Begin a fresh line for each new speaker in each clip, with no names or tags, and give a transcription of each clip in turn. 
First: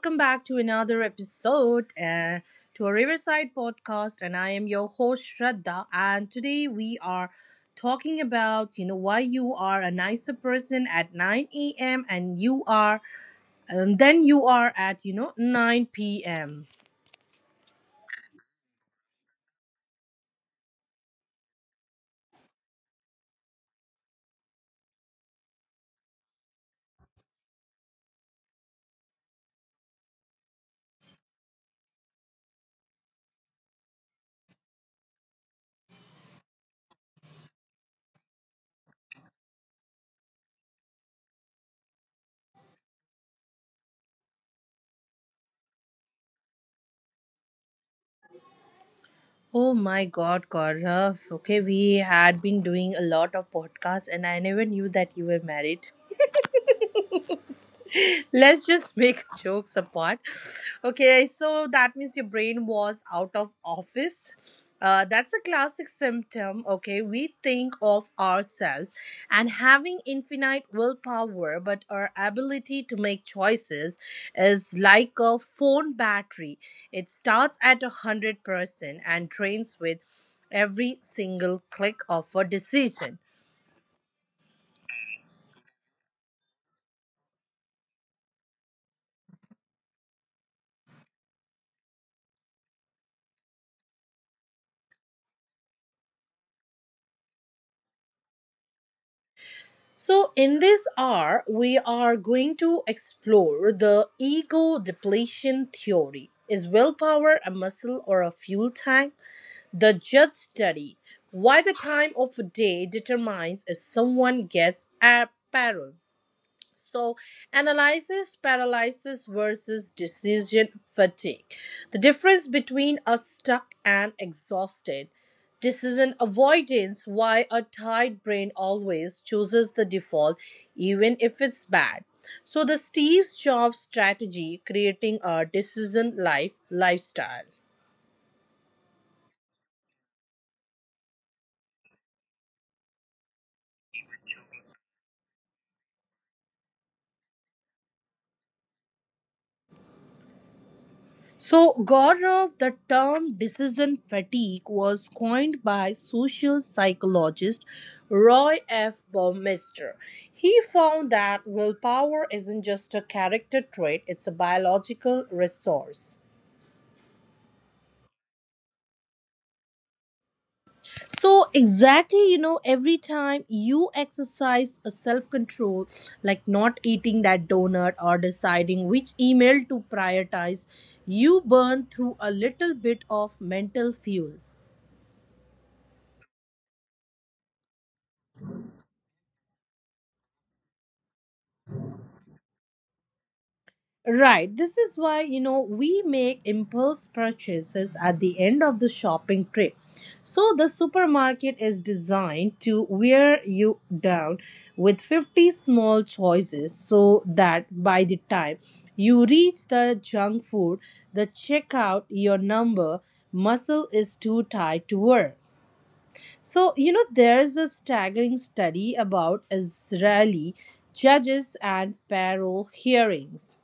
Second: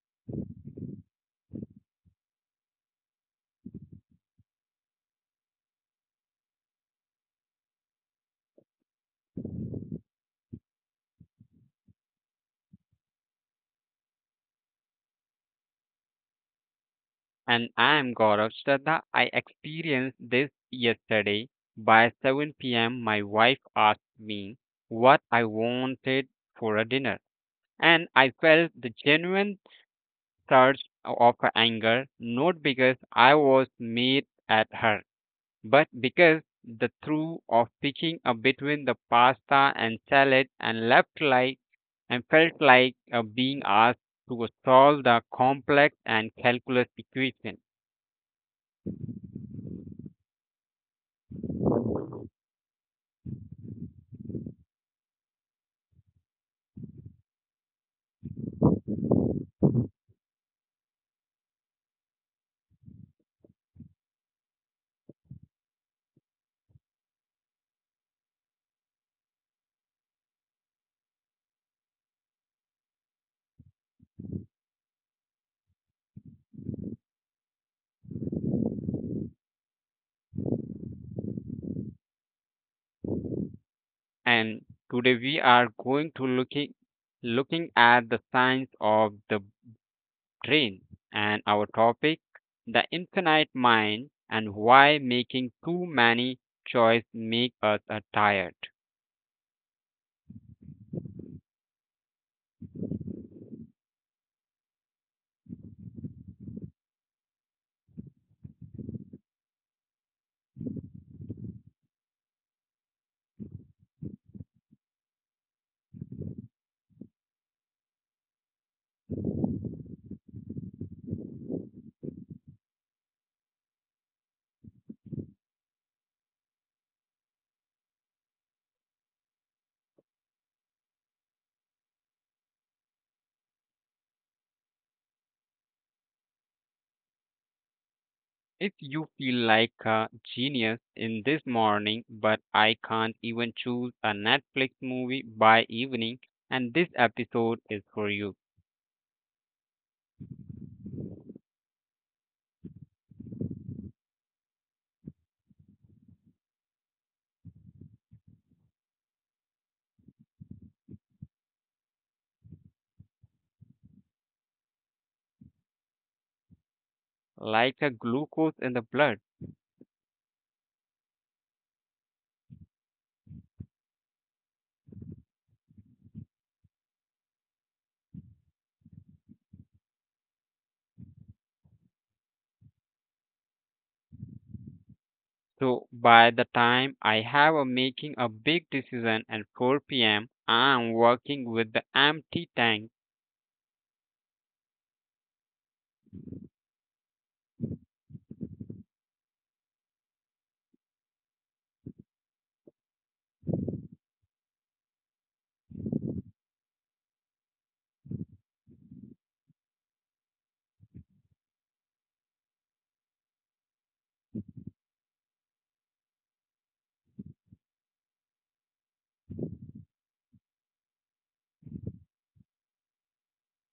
welcome back to another episode to a Riverside podcast. And I am your host Shraddha, and today we are talking about why you are a nicer person at 9 a.m. and then you are at 9 p.m.
And I'm Gaurav Shraddha. I experienced this yesterday. By 7 p.m., my wife asked me what I wanted for a dinner. And I felt the genuine surge of anger, not because I was mad at her, but because the thrill of picking up between the pasta and salad and left like and felt like being asked to solve the complex and calculus equation.
Oh my God, Gaurav. Okay, we had been doing a lot of podcasts, and I never knew that you were married. Let's just make jokes apart. Okay, so that means your brain was out of office. That's a classic symptom. Okay, we think of ourselves and having infinite willpower, but our ability to make choices is like a phone battery. It starts at 100% and drains with every single click of a decision.
And today we are going to looking at the science of the brain and our topic, the infinite mind, and why making too many choice make us tired.
So, in this hour, we are going to explore the ego depletion theory. Is willpower a muscle or a fuel tank? The judge study. Why the time of day determines if someone gets apparel. So, analysis paralysis versus decision fatigue. The difference between a stuck and exhausted decision avoidance, why a tired brain always chooses the default, even if it's bad. So, the Steve Jobs strategy creating a decision lifestyle.
If you feel like a genius in this morning but I can't even choose a Netflix movie by evening, and this episode is for you.
So, Gaurav, the term decision fatigue was coined by social psychologist Roy F. Baumeister. He found that willpower isn't just a character trait, it's a biological resource.
Like a glucose in the blood.
So, exactly, every time you exercise a self control, like not eating that donut or deciding which email to prioritize, you burn through a little bit of mental fuel.
So by the time I have a making a big decision at 4 p.m., I am working with the empty tank.
Right. This is why, we make impulse purchases at the end of the shopping trip. So the supermarket is designed to wear you down with 50 small choices so that by the time you reach the junk food, the checkout, your number, muscle is too tight to work. So, there is a staggering study about Israeli judges and parole hearings.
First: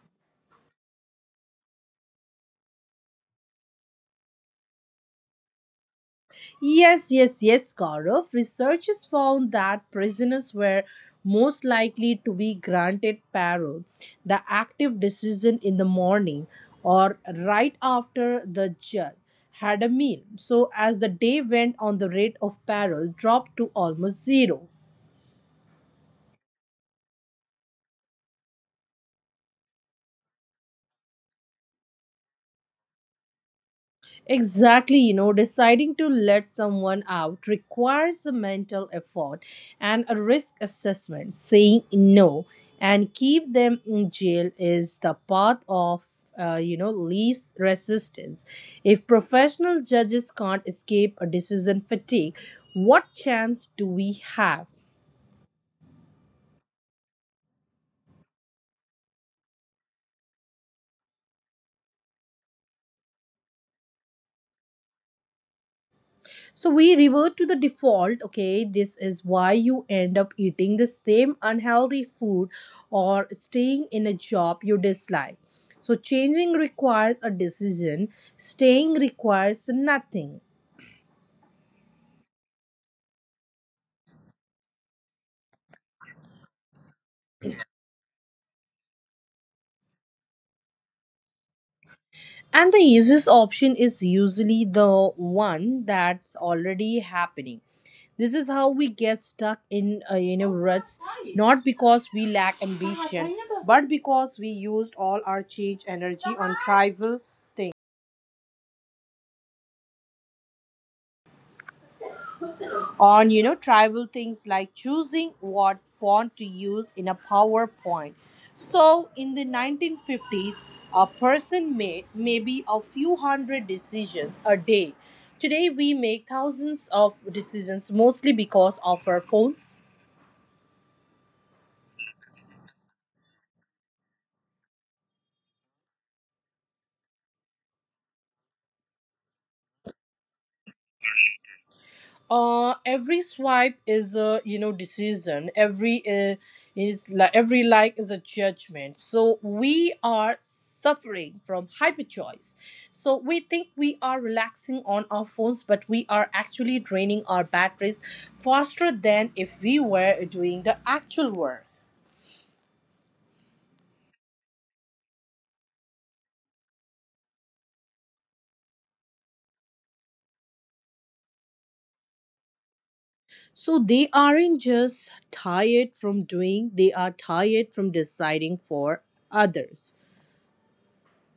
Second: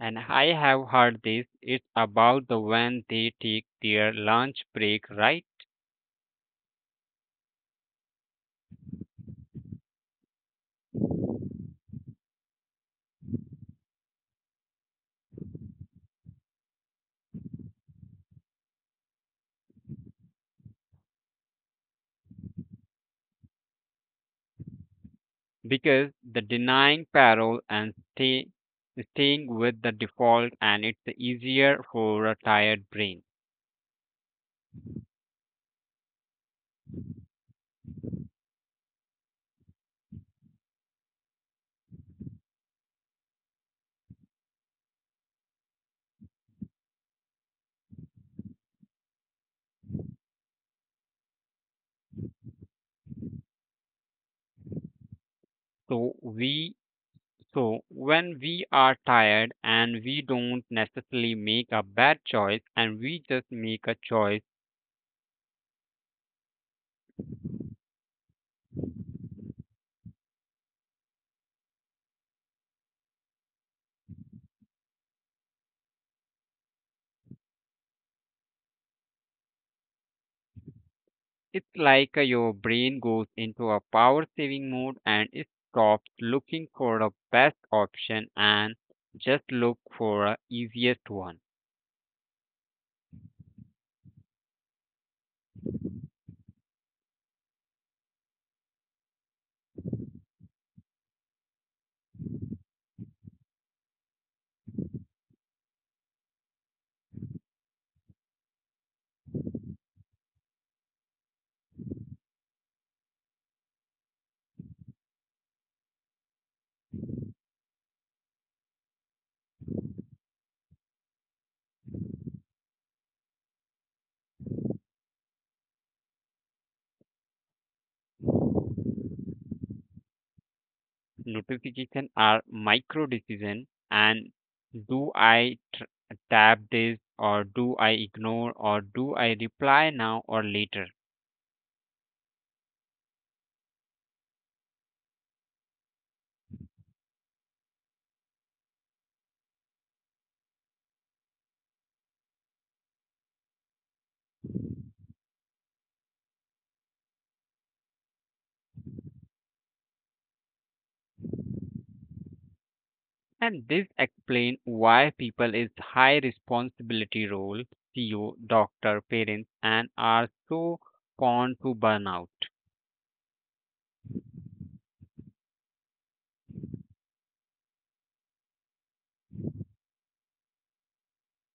And I have heard this, it's about the when they take their lunch break, right?
Yes, yes, yes, Gaurav. Researchers found that prisoners were most likely to be granted parole, the active decision in the morning or right after the judge had a meal. So, as the day went on, the rate of parole dropped to almost zero.
Because the denying parole and staying with the default and it's easier for a tired brain.
Exactly, deciding to let someone out requires a mental effort and a risk assessment. Saying no and keep them in jail is the path of, least resistance. If professional judges can't escape a decision fatigue, what chance do we have?
So we so when we are tired and we don't necessarily make a bad choice, and we just make a choice.
So we revert to the default. Okay, this is why you end up eating the same unhealthy food or staying in a job you dislike. So changing requires a decision, staying requires nothing.
It's like your brain goes into a power saving mode and it stops looking for the best option and just look for a easiest one.
And the easiest option is usually the one that's already happening. This is how we get stuck in ruts, not because we lack ambition, but because we used all our change energy on trivial things. On trivial things like choosing what font to use in a powerpoint. So in the 1950s a person made maybe a few hundred decisions a day. Today we make thousands of decisions, mostly because of our phones.
Notifications are micro decision, and do I tr- tap this, or do I ignore, or do I reply now or later?
Every swipe is a decision. Every like is a judgment, so we are suffering from hyperchoice. So we think we are relaxing on our phones, but we are actually draining our batteries faster than if we were doing the actual work.
And this explains why people is high responsibility role, CEO, doctor, parents, and are so prone to burnout.
So they aren't just tired from doing, they are tired from deciding for others.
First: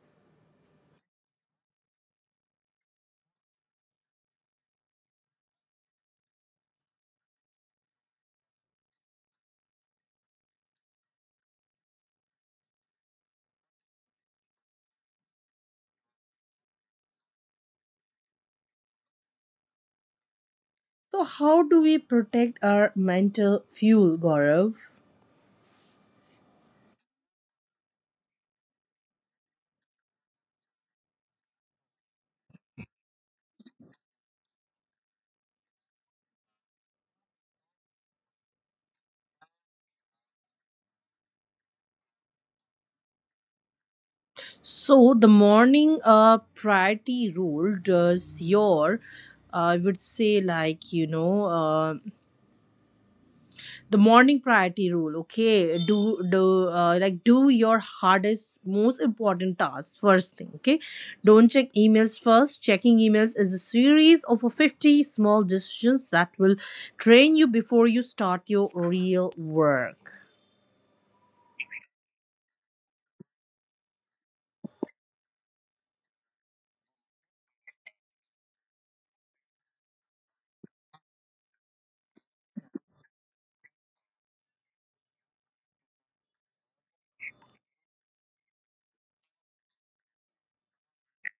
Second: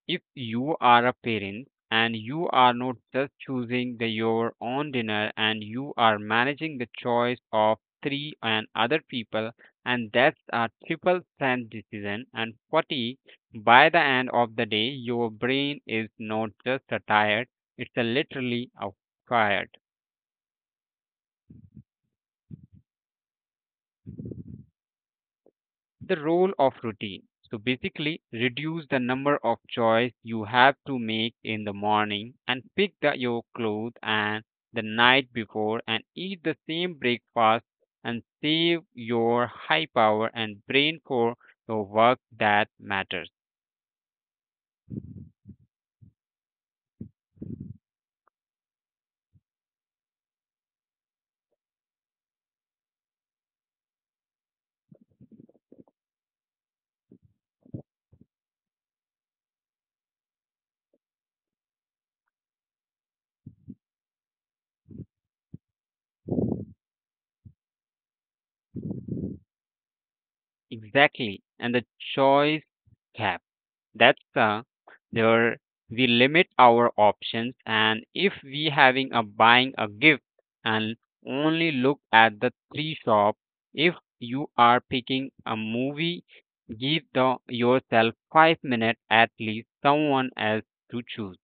If you are a parent and you are not just choosing the your own dinner and you are managing the choice of three and other people, and that's a triple strand decision and 40. By the end of the day your brain is not just a tired, it's a literally a fired.
So, how do we protect our mental fuel, Gaurav?
The role of routine. So basically, reduce the number of choice you have to make in the morning and pick the, your clothes and the night before, and eat the same breakfast, and save your high power and brain for your work that matters.
So, the morning priority rule does your, I would say, like, you know, the morning priority rule, okay? Do your hardest, most important tasks first thing, okay? Don't check emails first. Checking emails is a series of 50 small decisions that will train you before you start your real work.
Exactly. And the choice gap. That's There we limit our options, and if we having a buying a gift, and only look at the three shop. If you are picking a movie, give the yourself 5 minutes at least someone else to choose.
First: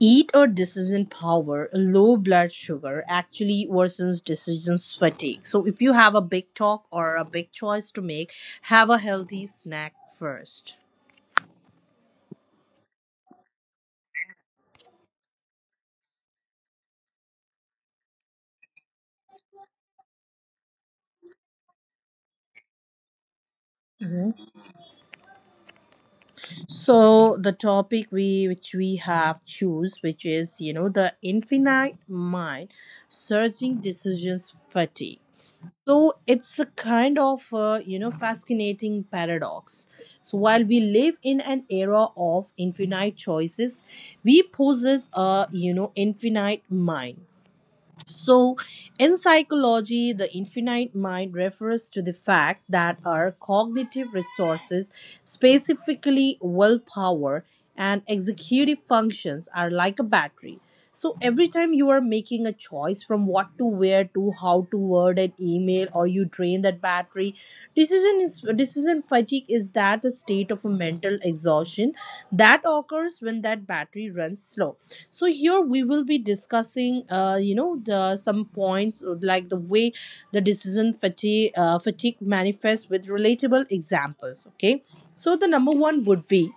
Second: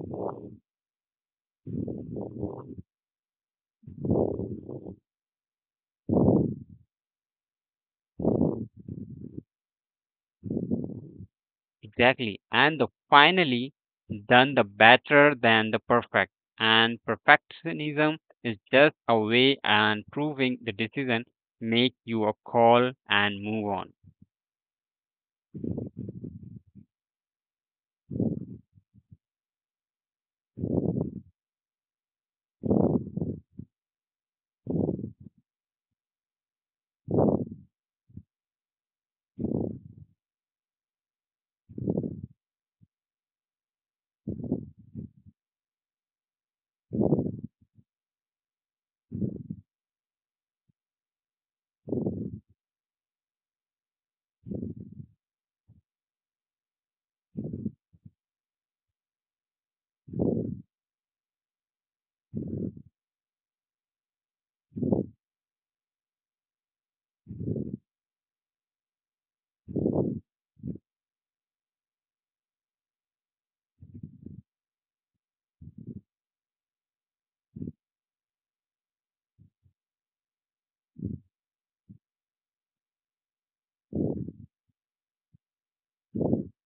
Eat or decision power, low blood sugar actually worsens decision fatigue. So if you have a big talk or a big choice to make, have a healthy snack first.
Exactly. And the finally done the better than the perfect, and perfectionism is just a way and proving the decision. Make your call and move on.
So the topic we which we have choose, which is the infinite mind, surging decisions fatigue. So it's a kind of fascinating paradox. So while we live in an era of infinite choices, we possess a infinite mind. So, in psychology, the infinite mind refers to the fact that our cognitive resources, specifically willpower and executive functions, are like a battery. So, every time you are making a choice from what to wear to how to word an email, or you drain that battery, sorry, decision is decision fatigue is that the state of a mental exhaustion that occurs when that battery runs slow. So here we will be discussing the some points like the way the decision fatigue manifests with relatable examples, okay. So the number one would be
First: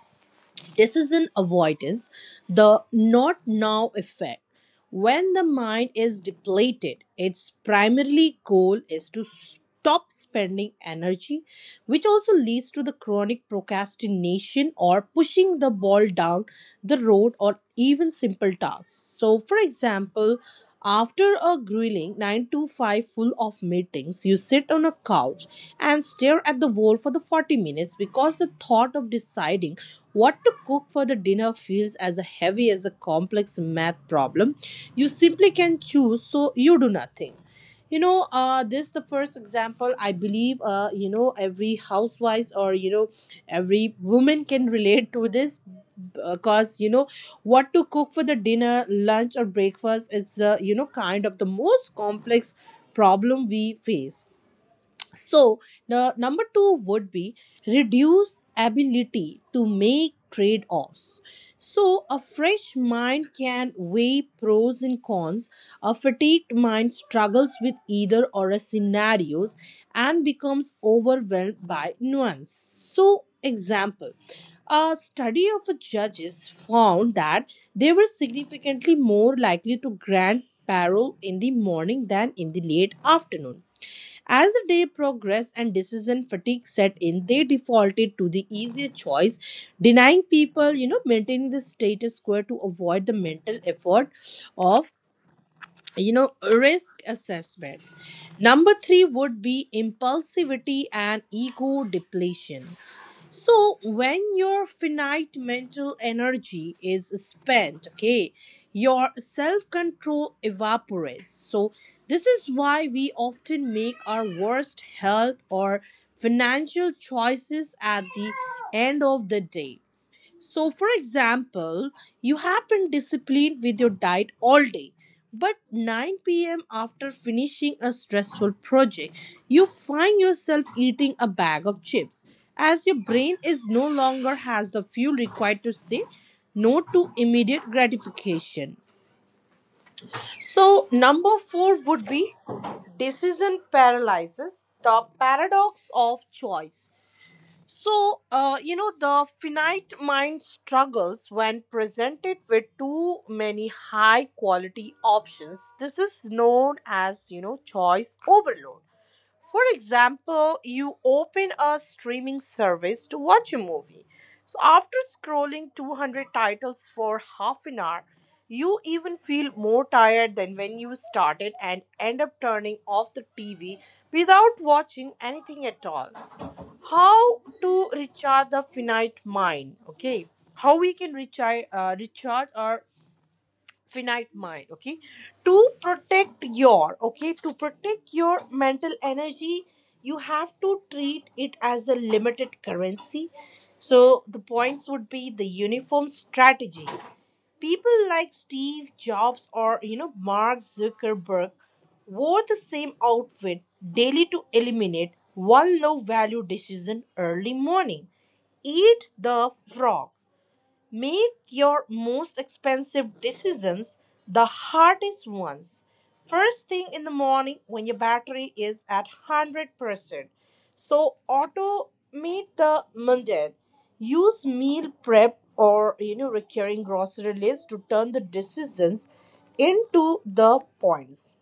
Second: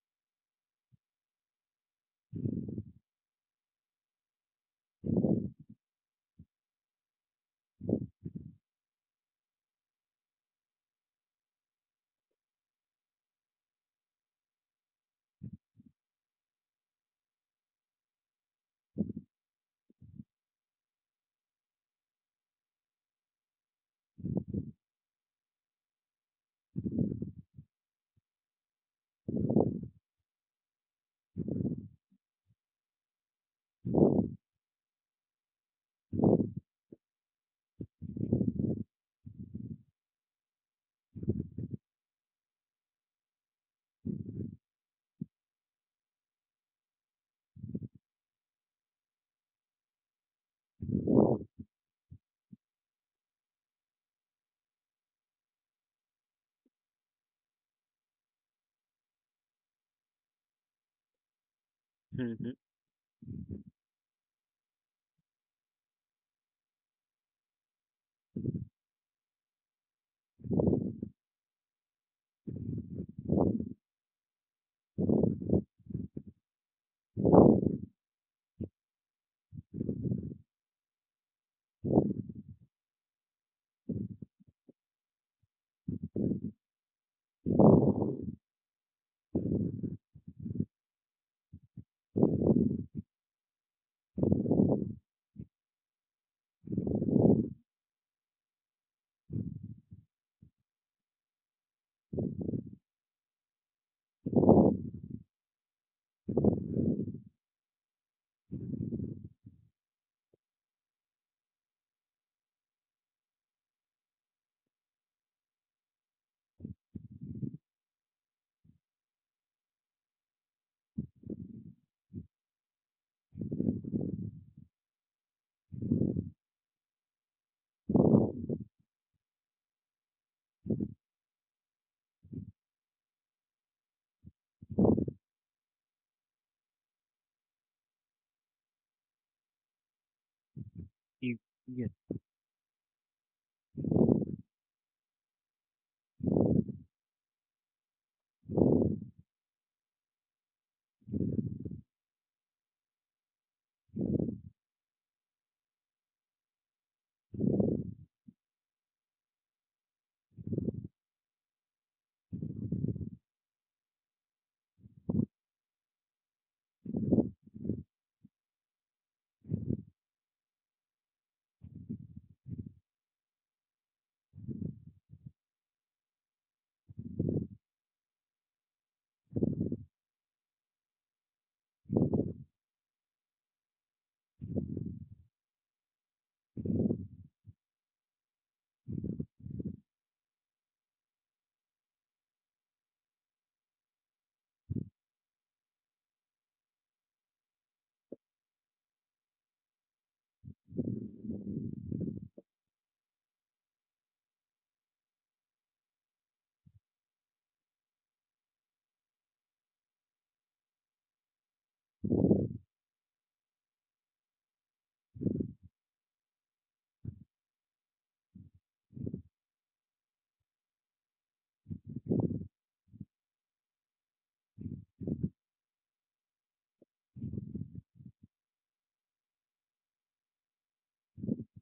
decision avoidance, the not now effect. When the mind is depleted, its primary goal is to stop spending energy, which also leads to the chronic procrastination or pushing the ball down the road or even simple tasks. So, for example, after a grueling 9 to 5 full of meetings, you sit on a couch and stare at the wall for the 40 minutes because the thought of deciding what to cook for the dinner feels as heavy as a complex math problem. You simply can choose, so you do nothing. This the first example. I believe, every housewife or every woman can relate to this because what to cook for the dinner, lunch, or breakfast is kind of the most complex problem we face. So, the number two would be reduce ability to make trade offs. So, a
Mhm.
fresh mind can weigh pros and cons. A fatigued mind struggles with either or a scenarios and becomes overwhelmed by nuance. So, example, a study of a judges found that they were significantly more likely to grant parole in the morning than in the late afternoon. As the day progressed and decision fatigue set in, they defaulted to the easier choice, denying people, maintaining the status quo to avoid the mental effort of, risk assessment. Number three would be impulsivity and ego depletion. So, when your finite mental energy is spent, okay, your self control evaporates. So, this is why we often make our worst health or financial choices at the end of the day. So, for example, you have been disciplined with your diet all day, but 9 p.m. after finishing a stressful project, you find yourself eating a bag of chips as your brain is no longer has the fuel required to say no to immediate gratification. So,
Y-
number
yes.
4 would be decision paralysis, the paradox of choice. So, the finite mind struggles when presented with too many high quality options. This is known as, choice overload. For example, you open a streaming service to watch a movie. So, after scrolling 200 titles for half an hour, you even feel more tired than when you started and end up turning off the TV without watching anything at all. How to recharge the finite mind, okay? How we can recharge our finite mind, okay? To protect your mental energy, you have to treat it as a limited currency. So the points would be the uniform strategy. People like Steve Jobs or Mark Zuckerberg wore the same outfit daily to eliminate one low value decision early morning. Eat the frog. Make your most expensive decisions, the hardest ones, first thing in the morning when your battery is at 100%. So, automate the mundane. Use meal prep or recurring grocery list to turn the decisions into the points,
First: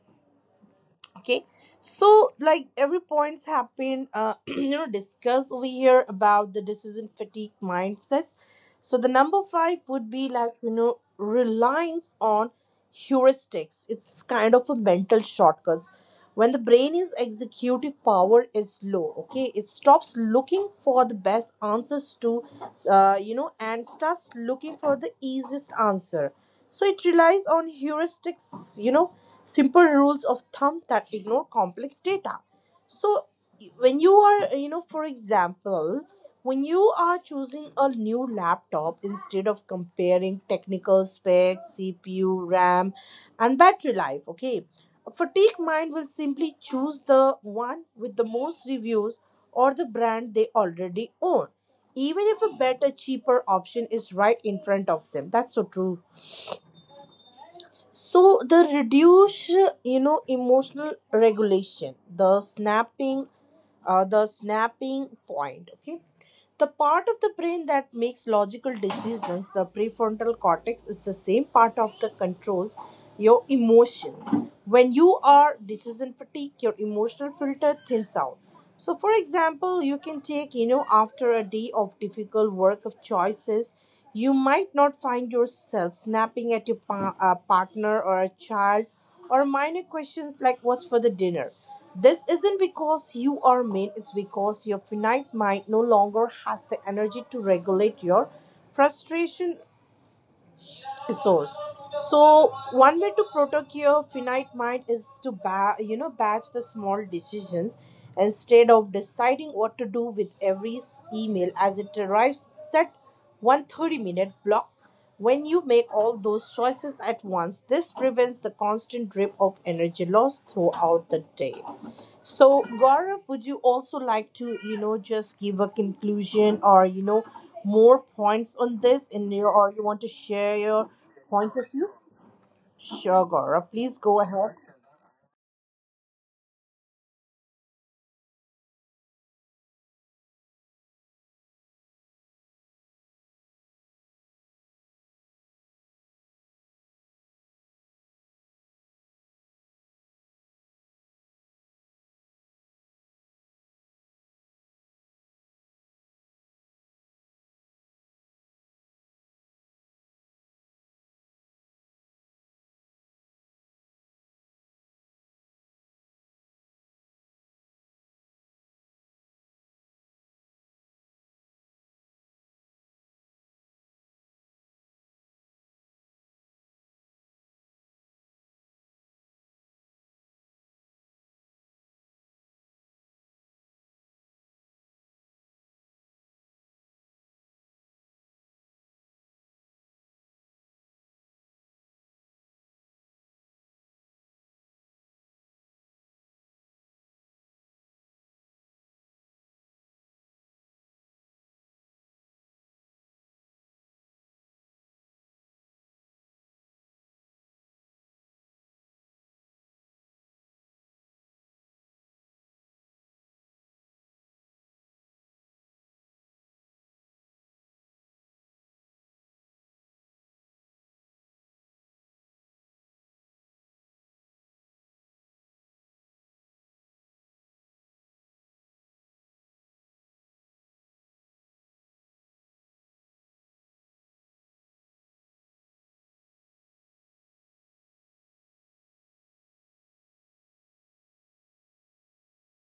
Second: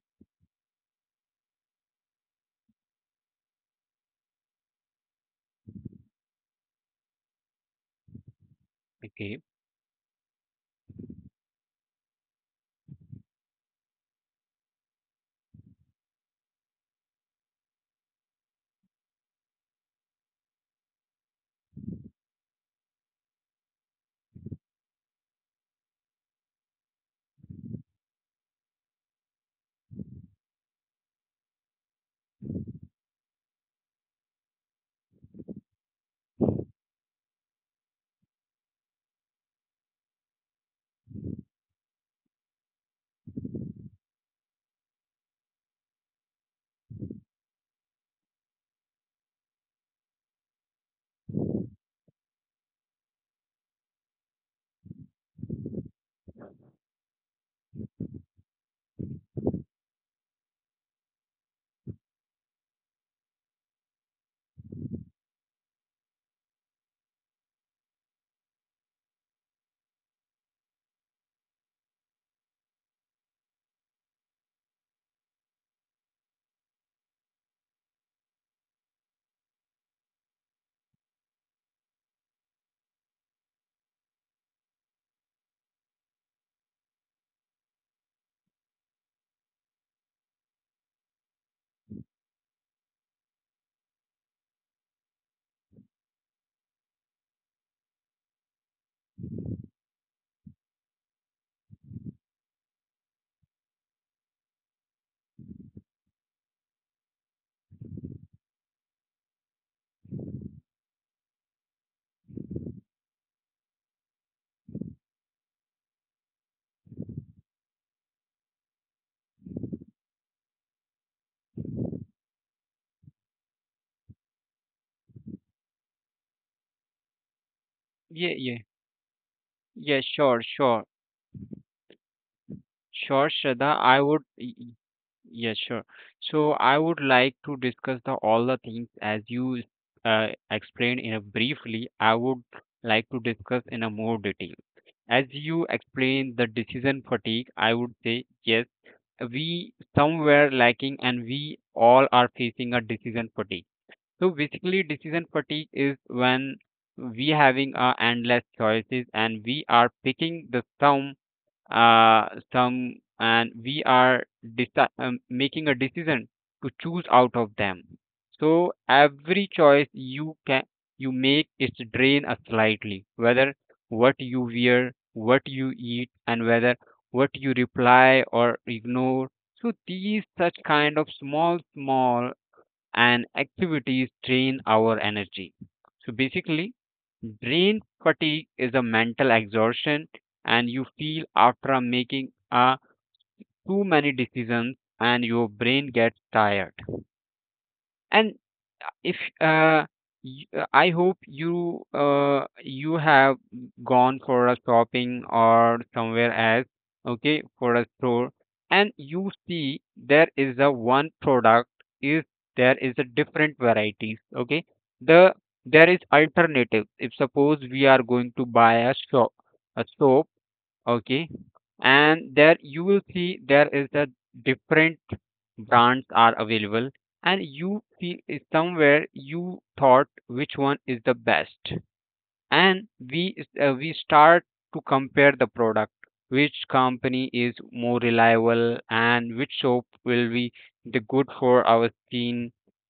okay. So like every points have been discussed over here about the decision fatigue mindsets. So the
Okay.
number five would be reliance on heuristics. It's kind of a mental shortcuts. When the brain is executive power is low, okay, it stops looking for the best answers to and starts looking for the easiest answer. So it relies on heuristics, simple rules of thumb that ignore complex data. So when you are, for example, when you are choosing a new laptop instead of comparing technical specs, cpu, ram, and battery life, okay, a fatigue mind will simply choose the one with the most reviews or the brand they already own, even if a better cheaper option is right in front of them. That's so true. So the reduced, emotional regulation, the snapping point. Okay, the part of the brain that makes logical decisions, the prefrontal cortex, is the same part of the controls your emotions. When you are decision fatigue, your emotional filter thins out. So, for example, you can take, after a day of difficult work of choices, you might not find yourself snapping at your partner or a child or minor questions like what's for the dinner. This isn't because you are mean, it's because your finite mind no longer has the energy to regulate your frustration resource. So one way to protect your finite mind is to batch the small decisions instead of deciding what to do with every email as it arrives. Set one 30-minute block when you make all those choices at once. This prevents the constant drip of energy loss throughout the day. So, Gaurav, would you also like to, just give a conclusion or, more
Yeah, yeah.
points on this in your, or you
Yeah,
want to
sure,
share
sure.
your point of view?
Sure,
Sure,
Shraddha.
Gaurav,
I
please
would
go ahead.
sure. So I would like to discuss the all the things as you explained in a briefly. I would like to discuss in a more detail. As you explained the decision fatigue, I would say yes, we somewhere lacking and we all are facing a decision fatigue. So basically, decision fatigue is when we having endless choices, and we are picking the some some, and we are making a decision to choose out of them. So every choice you can you make its drain us slightly, whether what you wear, what you eat, and whether what you reply or ignore. So these such kind of small small and activities drain our energy. So basically, brain fatigue is a mental exhaustion, and you feel after making too many decisions and your brain gets tired. And if I hope you you have gone for a shopping or somewhere else, okay, for a store, and you see there is a one product is there is a different varieties, okay. The there is alternative. If suppose we are going to buy a soap, okay, and there you will see there is a different brands are available, and you feel somewhere you thought which one is the best. And we we start to compare the product, which company is more reliable and which soap will be the good for our skin.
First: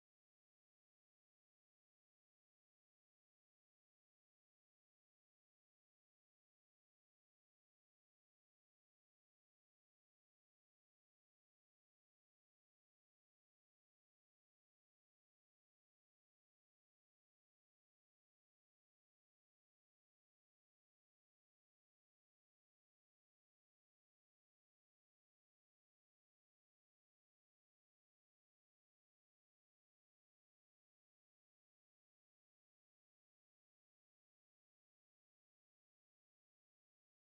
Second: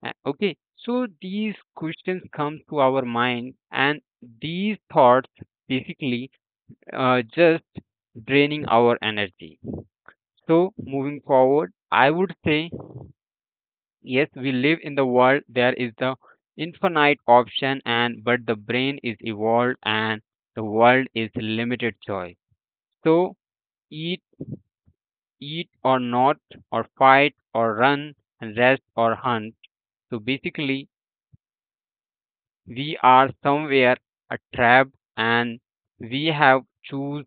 Okay, so these questions come to our mind, and these thoughts basically just draining our energy. So, moving forward, I would say yes, we live in the world there is the infinite option, and but the brain is evolved and the world is limited choice. So, eat, eat or not, or fight or run, and rest or hunt. So, basically, we are somewhere a trap, and we have choose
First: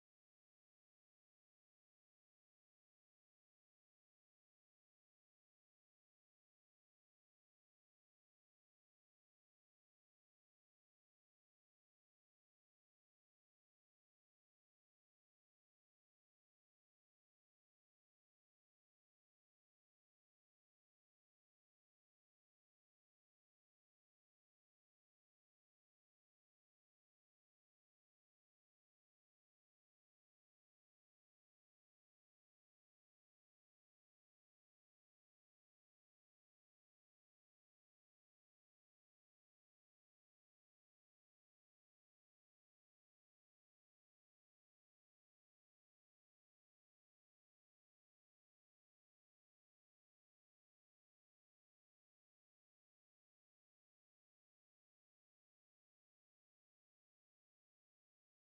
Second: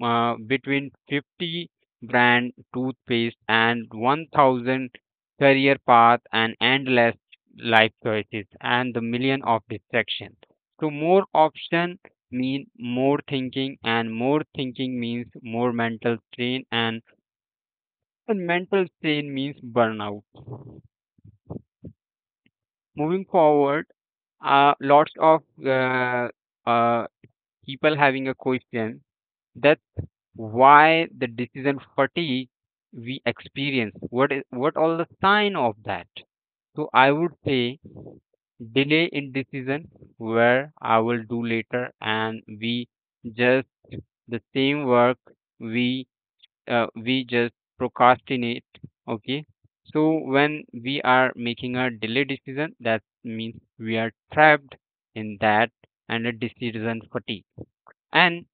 between 50 brand toothpaste and 1,000 career path and endless life choices and the million of distractions. So more option mean more thinking, and more thinking means more mental strain, and, mental strain means burnout. Moving forward, lots of uh, people having a question, that's why the decision fatigue we experience, what is what all the sign of that. So I would say delay in decision, where I will do later, and we just the same work we we just procrastinate. Okay, so when we are making a delay decision, that means we are trapped in that and a decision fatigue. And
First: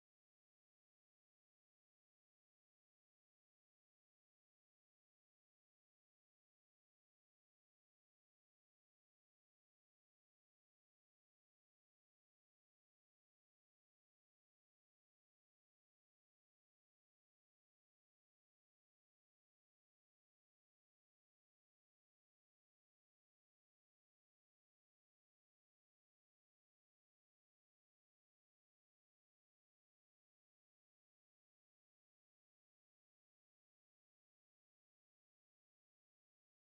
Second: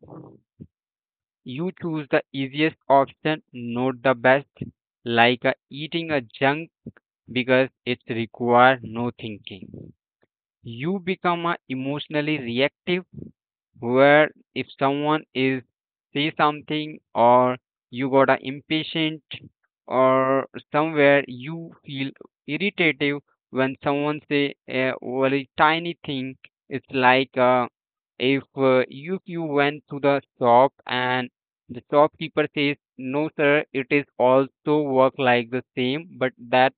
you choose the easiest option, not the best, like eating a junk because it requires no thinking. You become emotionally reactive, where if someone is say something, or you got a impatient, or somewhere you feel irritative when someone say a very tiny thing. It's like if you went to the shop and the shopkeeper says no sir, it is also work like the same, but that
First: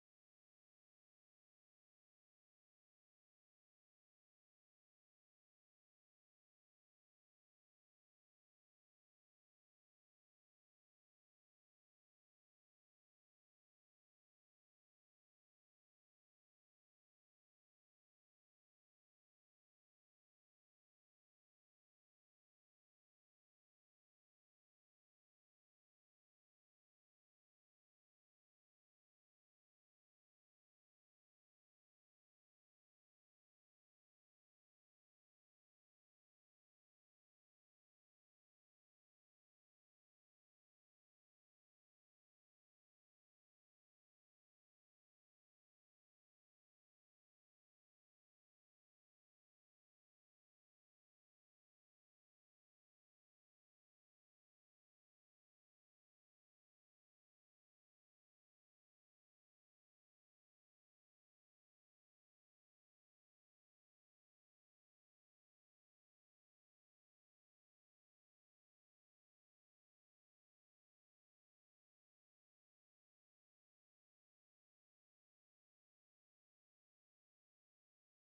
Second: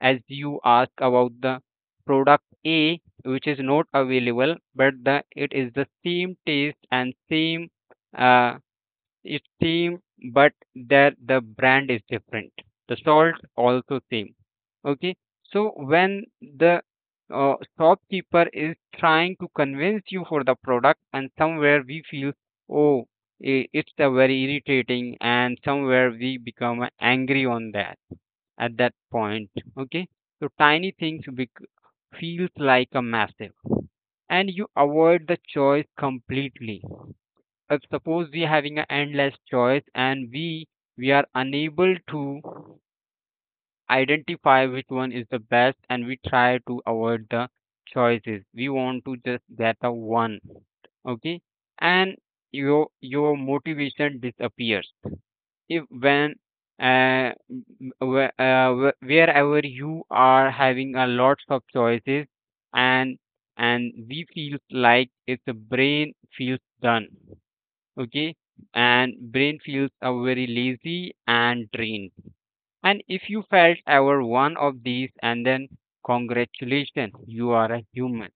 as you ask about the product A, which is not available, but the it is the same taste and same uh, it's same, but that the brand is different. The salt also same. Okay, so when the shopkeeper is trying to convince you for the product, and somewhere we feel, oh, it's a very irritating, and somewhere we become angry on that at that point. Okay, so feels like a massive, and you avoid the choice completely. Suppose we are having an endless choice, and we are unable to identify which one is the best, and we try to avoid the choices, we want to just get the one. Okay, and your your motivation disappears. If when m- whe- Wherever you are having a lots of choices, and and we feels like it's a brain feels done. Okay, and brain feels a very lazy and drained. And if you felt ever one of these, and then congratulations, you are a human.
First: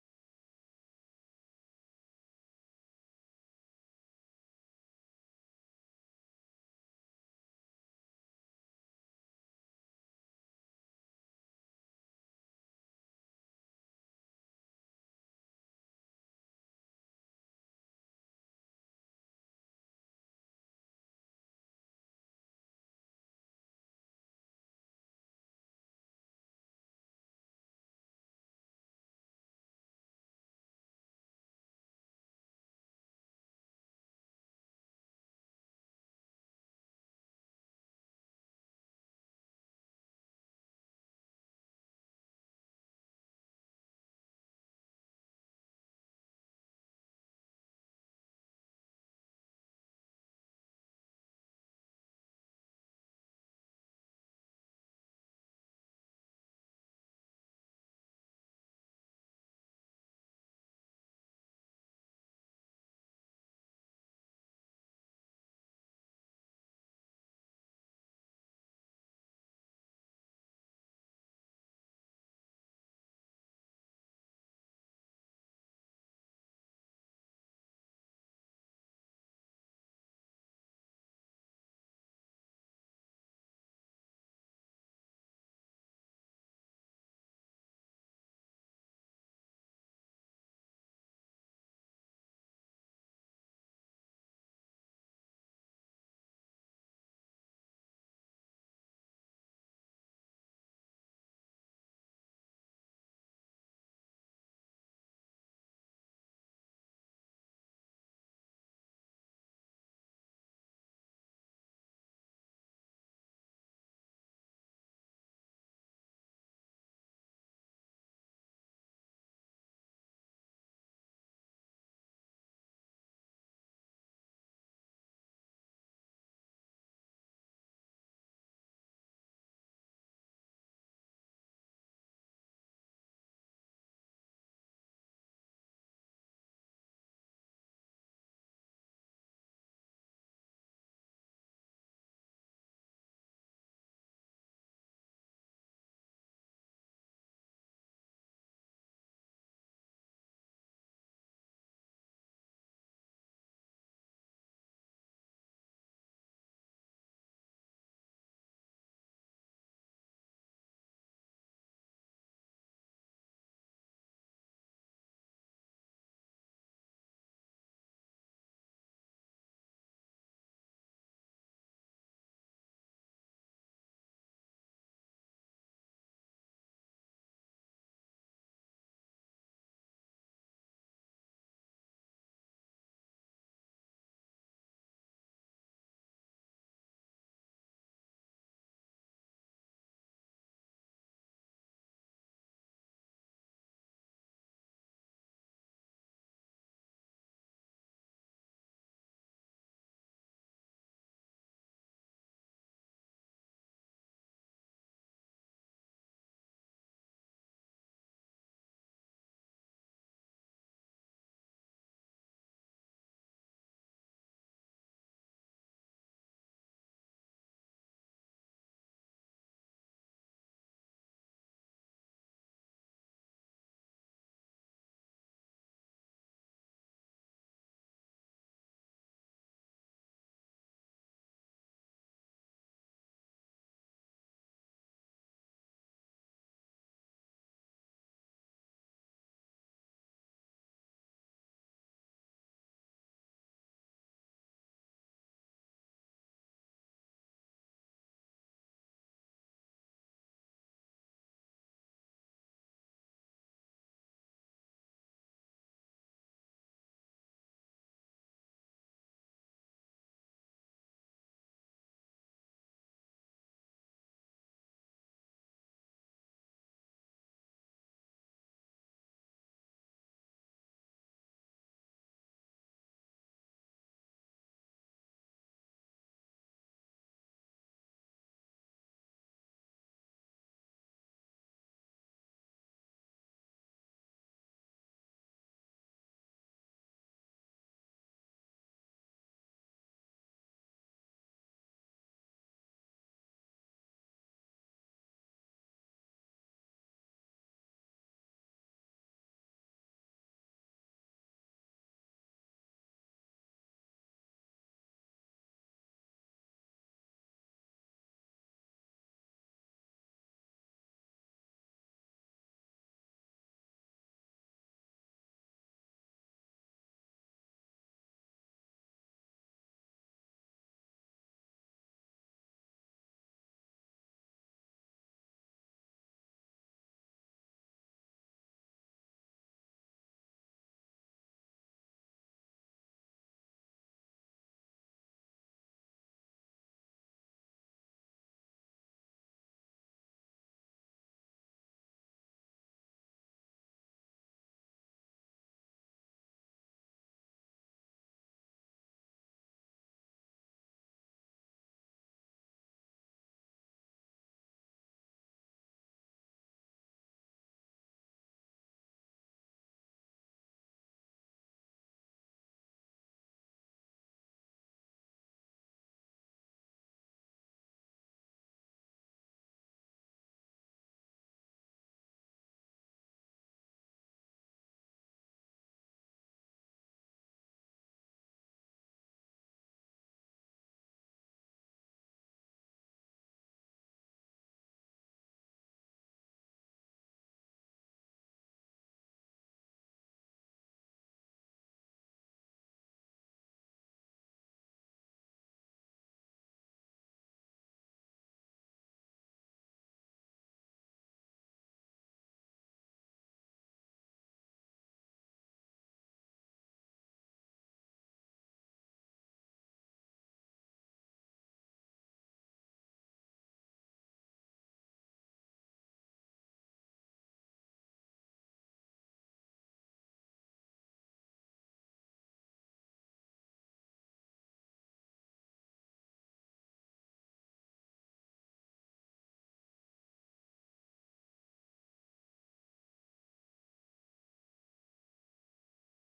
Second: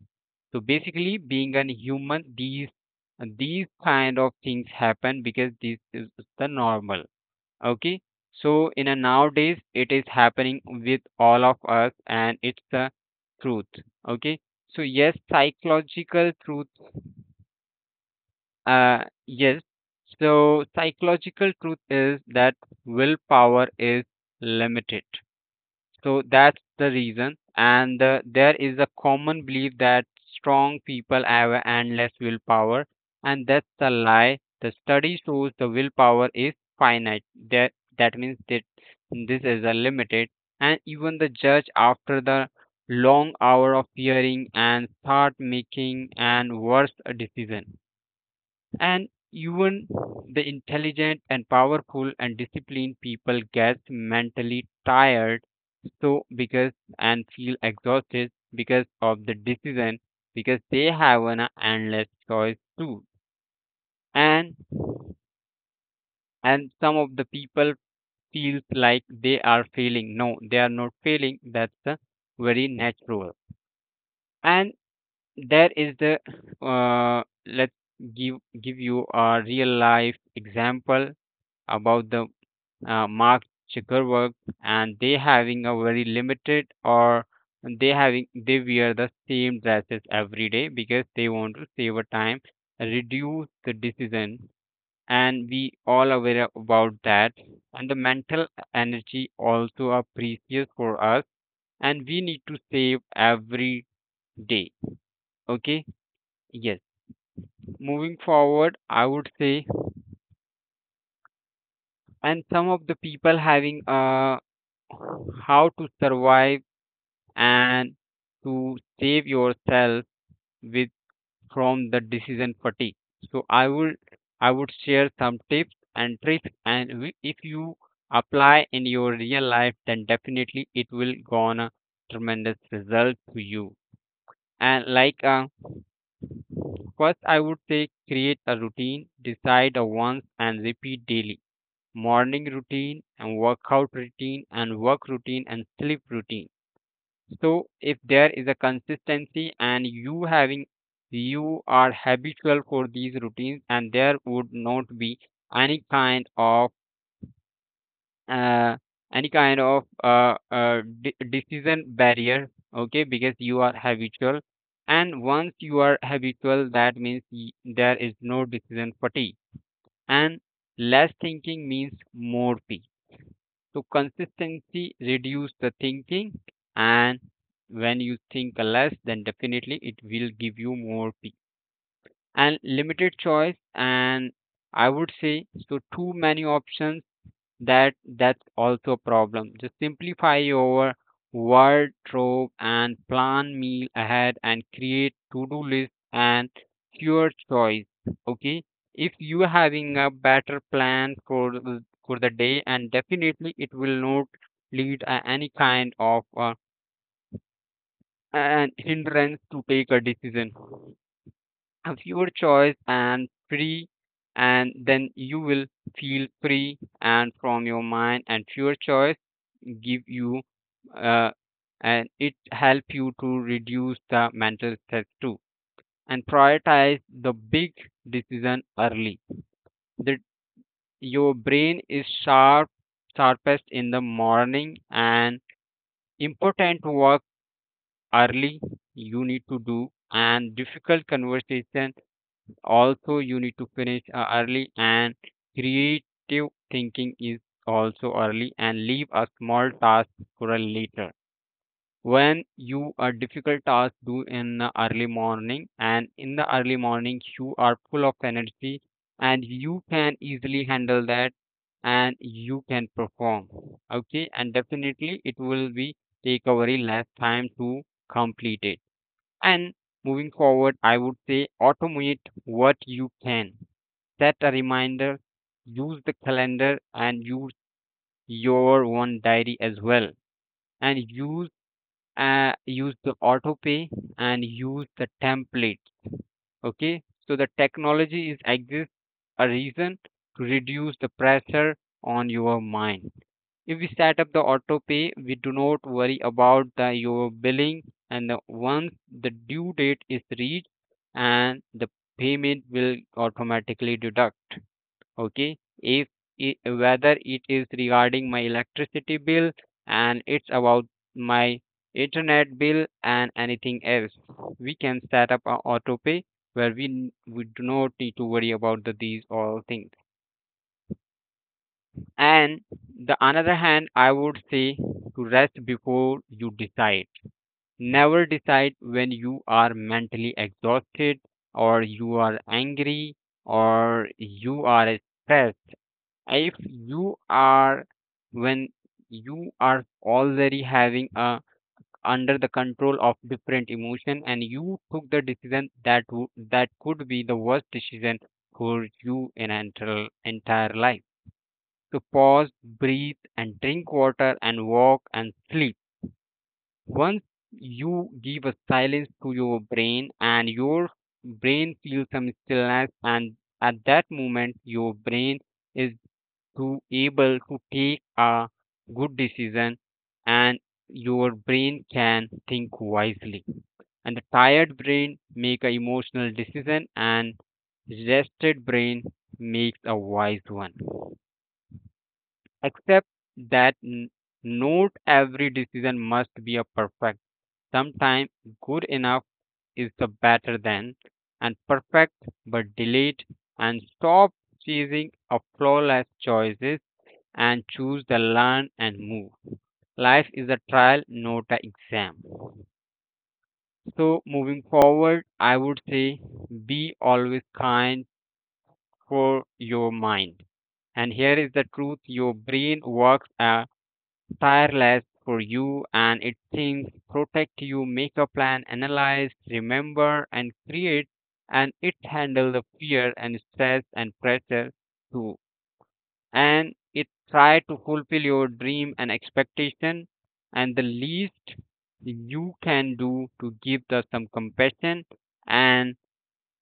So basically being a human, these kind of things happen because this is the normal. Okay, so in a nowadays it is happening with all of us, and it's the truth. Okay, so yes, psychological truth. uh yes, so psychological truth is that willpower is limited. So that's the reason. And there is a common belief that strong people have endless willpower, and that's a lie. The study shows the willpower is finite. That that means that this is a limited. And even the judge, after the long hour of hearing, and start making and worse a decision. And even the intelligent and powerful and disciplined people gets mentally tired. So because and feel exhausted because of the decision, because they have an endless choice too. and and some of the people feels like they are failing, no they are not failing, that's the very natural. And there is the let's give give you a real life example about the Mark Zuckerberg, and they having a very limited, or they having they wear the same dresses every day because they want to save a time, reduce the decision, and we all aware about that. And the mental energy also are precious for us, and we need to save every day. Okay, yes. Moving forward, I would say, and some of the people having how to survive and to save yourself with from the decision fatigue. So I would share some tips and tricks, and if you apply in your real life, then definitely it will gonna tremendous result to you. And like first, I would say create a routine, decide a once and repeat daily. Morning routine and workout routine and work routine and sleep routine. So if there is a consistency and you having you are habitual for these routines, and there would not be any kind of uh, any kind of decision barrier, okay, because you are habitual. And once you are habitual, that means there is no decision fatigue. And less thinking means more peace. So consistency reduce the thinking, and when you think less, then definitely it will give you more peace. And limited choice, and I would say so too many options, that's also a problem. Just simplify your wardrobe and plan meal ahead and create to-do list and your choice, okay? If you are having a better plan for for the day, and definitely it will not lead any kind of an hindrance to take a decision of your choice and free. And then you will feel free and from your mind, and your choice give you uh, and it help you to reduce the mental stress too. And prioritize the big decision early, that your brain is sharp, sharpest in the morning, and important work early you need to do, and difficult conversation also you need to finish early, and creative thinking is also early, and leave a small task for a later. When you a difficult task do in the early morning, and in the early morning you are full of energy, and you can easily handle that, and you can perform, okay? And definitely it will be take a very less time to complete it. And moving forward, I would say automate what you can. Set a reminder, use the calendar, and use your own diary as well. And use use the auto pay and use the template. Okay, so the technology is exists a reason to reduce the pressure on your mind. If we set up the auto pay, we do not worry about the your billing, and the, once the due date is reached, and the payment will automatically deduct. Okay. If it, whether it is regarding my electricity bill, and it's about my internet bill and anything else, we can set up an auto pay where we do not need to worry about the, these all things. And the another hand, I would say to rest before you decide. Never decide when you are mentally exhausted, or you are angry, or you are stressed. If you are when you are already having a under the control of different emotion, and you took the decision, that would that could be the worst decision for you in entire life. To pause, breathe, and drink water and walk and sleep. Once you give a silence to your brain, and your brain feels some stillness, and at that moment your brain is to able to take a good decision, and your brain can think wisely. And the tired brain make a emotional decision, and rested brain makes a wise one. Except that not every decision must be a perfect. Sometimes good enough is the better than and perfect, but delete and stop chasing a flawless choices, and choose the learn and move. Life is a trial, not an exam. So moving forward, I would say be always kind for your mind. And here is the truth, your brain works at tireless for you, and it thinks protect you, make a plan, analyze, remember, and create, and it handle the fear and stress and pressure too. And it try to fulfill your dream and expectation, and the least you can do to give the some compassion. And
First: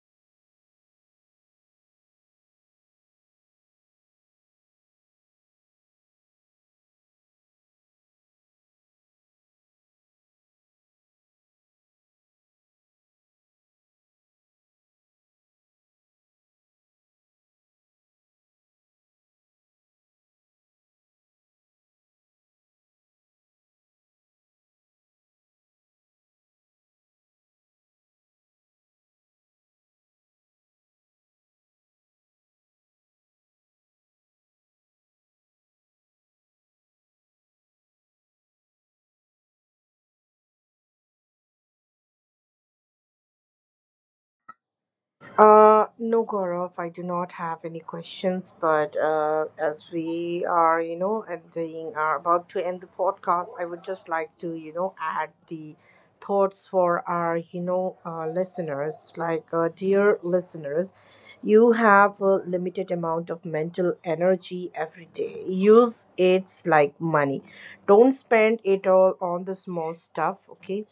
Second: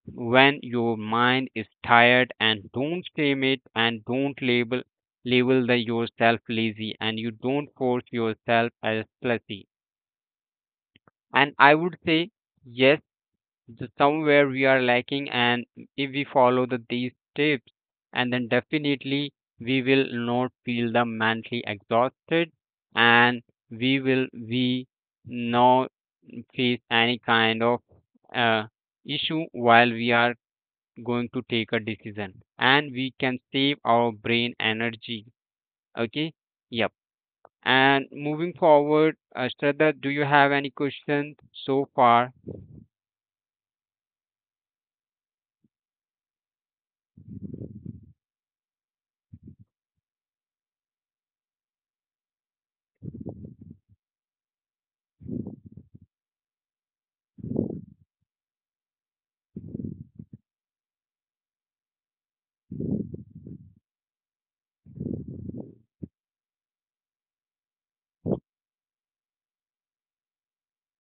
when your mind is tired, and don't claim it, and don't label the yourself lazy, and you don't force yourself as lazy. And I would say yes, the somewhere we are lacking, and if we follow these tips, and then definitely we will not feel the mentally exhausted. And we will we not face any kind of uh, issue while we are going to take a decision, and we can save our brain energy, okay, yep. And moving forward, Shraddha, do you have any questions so far?
No, Gaurav, I do not have any questions, but as we are, ending, are about to end the podcast, I would just like to, add the thoughts for our, listeners. Like, dear listeners, you have a limited amount of mental energy every day. Use it like money. Don't spend it all on the small stuff, okay?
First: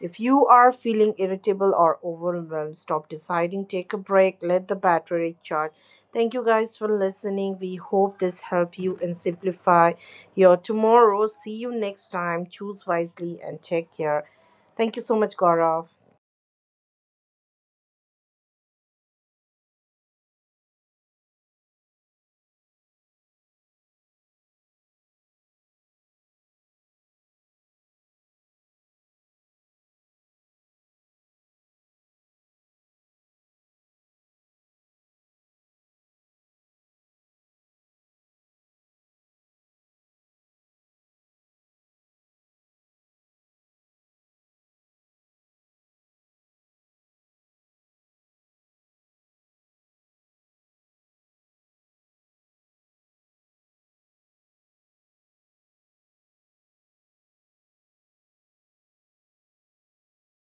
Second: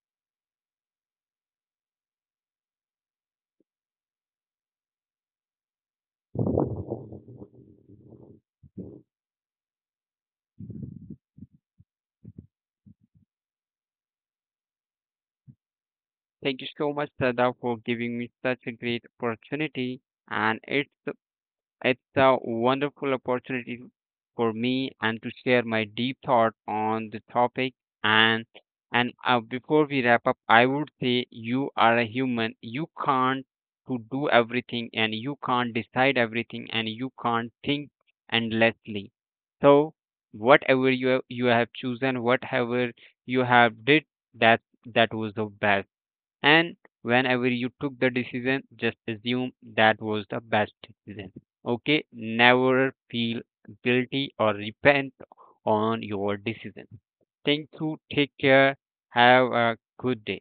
If you are feeling irritable or overwhelmed, stop deciding, take a break, let the battery charge. Thank you guys for listening. We hope this helped you and simplify your tomorrow. See you next time. Choose wisely and take care. Thank you so much, Gaurav.
Thank you so much, Shraddha, for giving me such a great opportunity, and it's a wonderful opportunity for me and to share my deep thought on the topic. And before we wrap up, I would say you are a human, you can't to do everything, and you can't decide everything, and you can't think endlessly. So whatever you have chosen, whatever you have did, that that was the best. And whenever you took the decision, just assume that was the best decision. Okay, never feel guilty or repent on your decision. Thank you, take care, have a good day.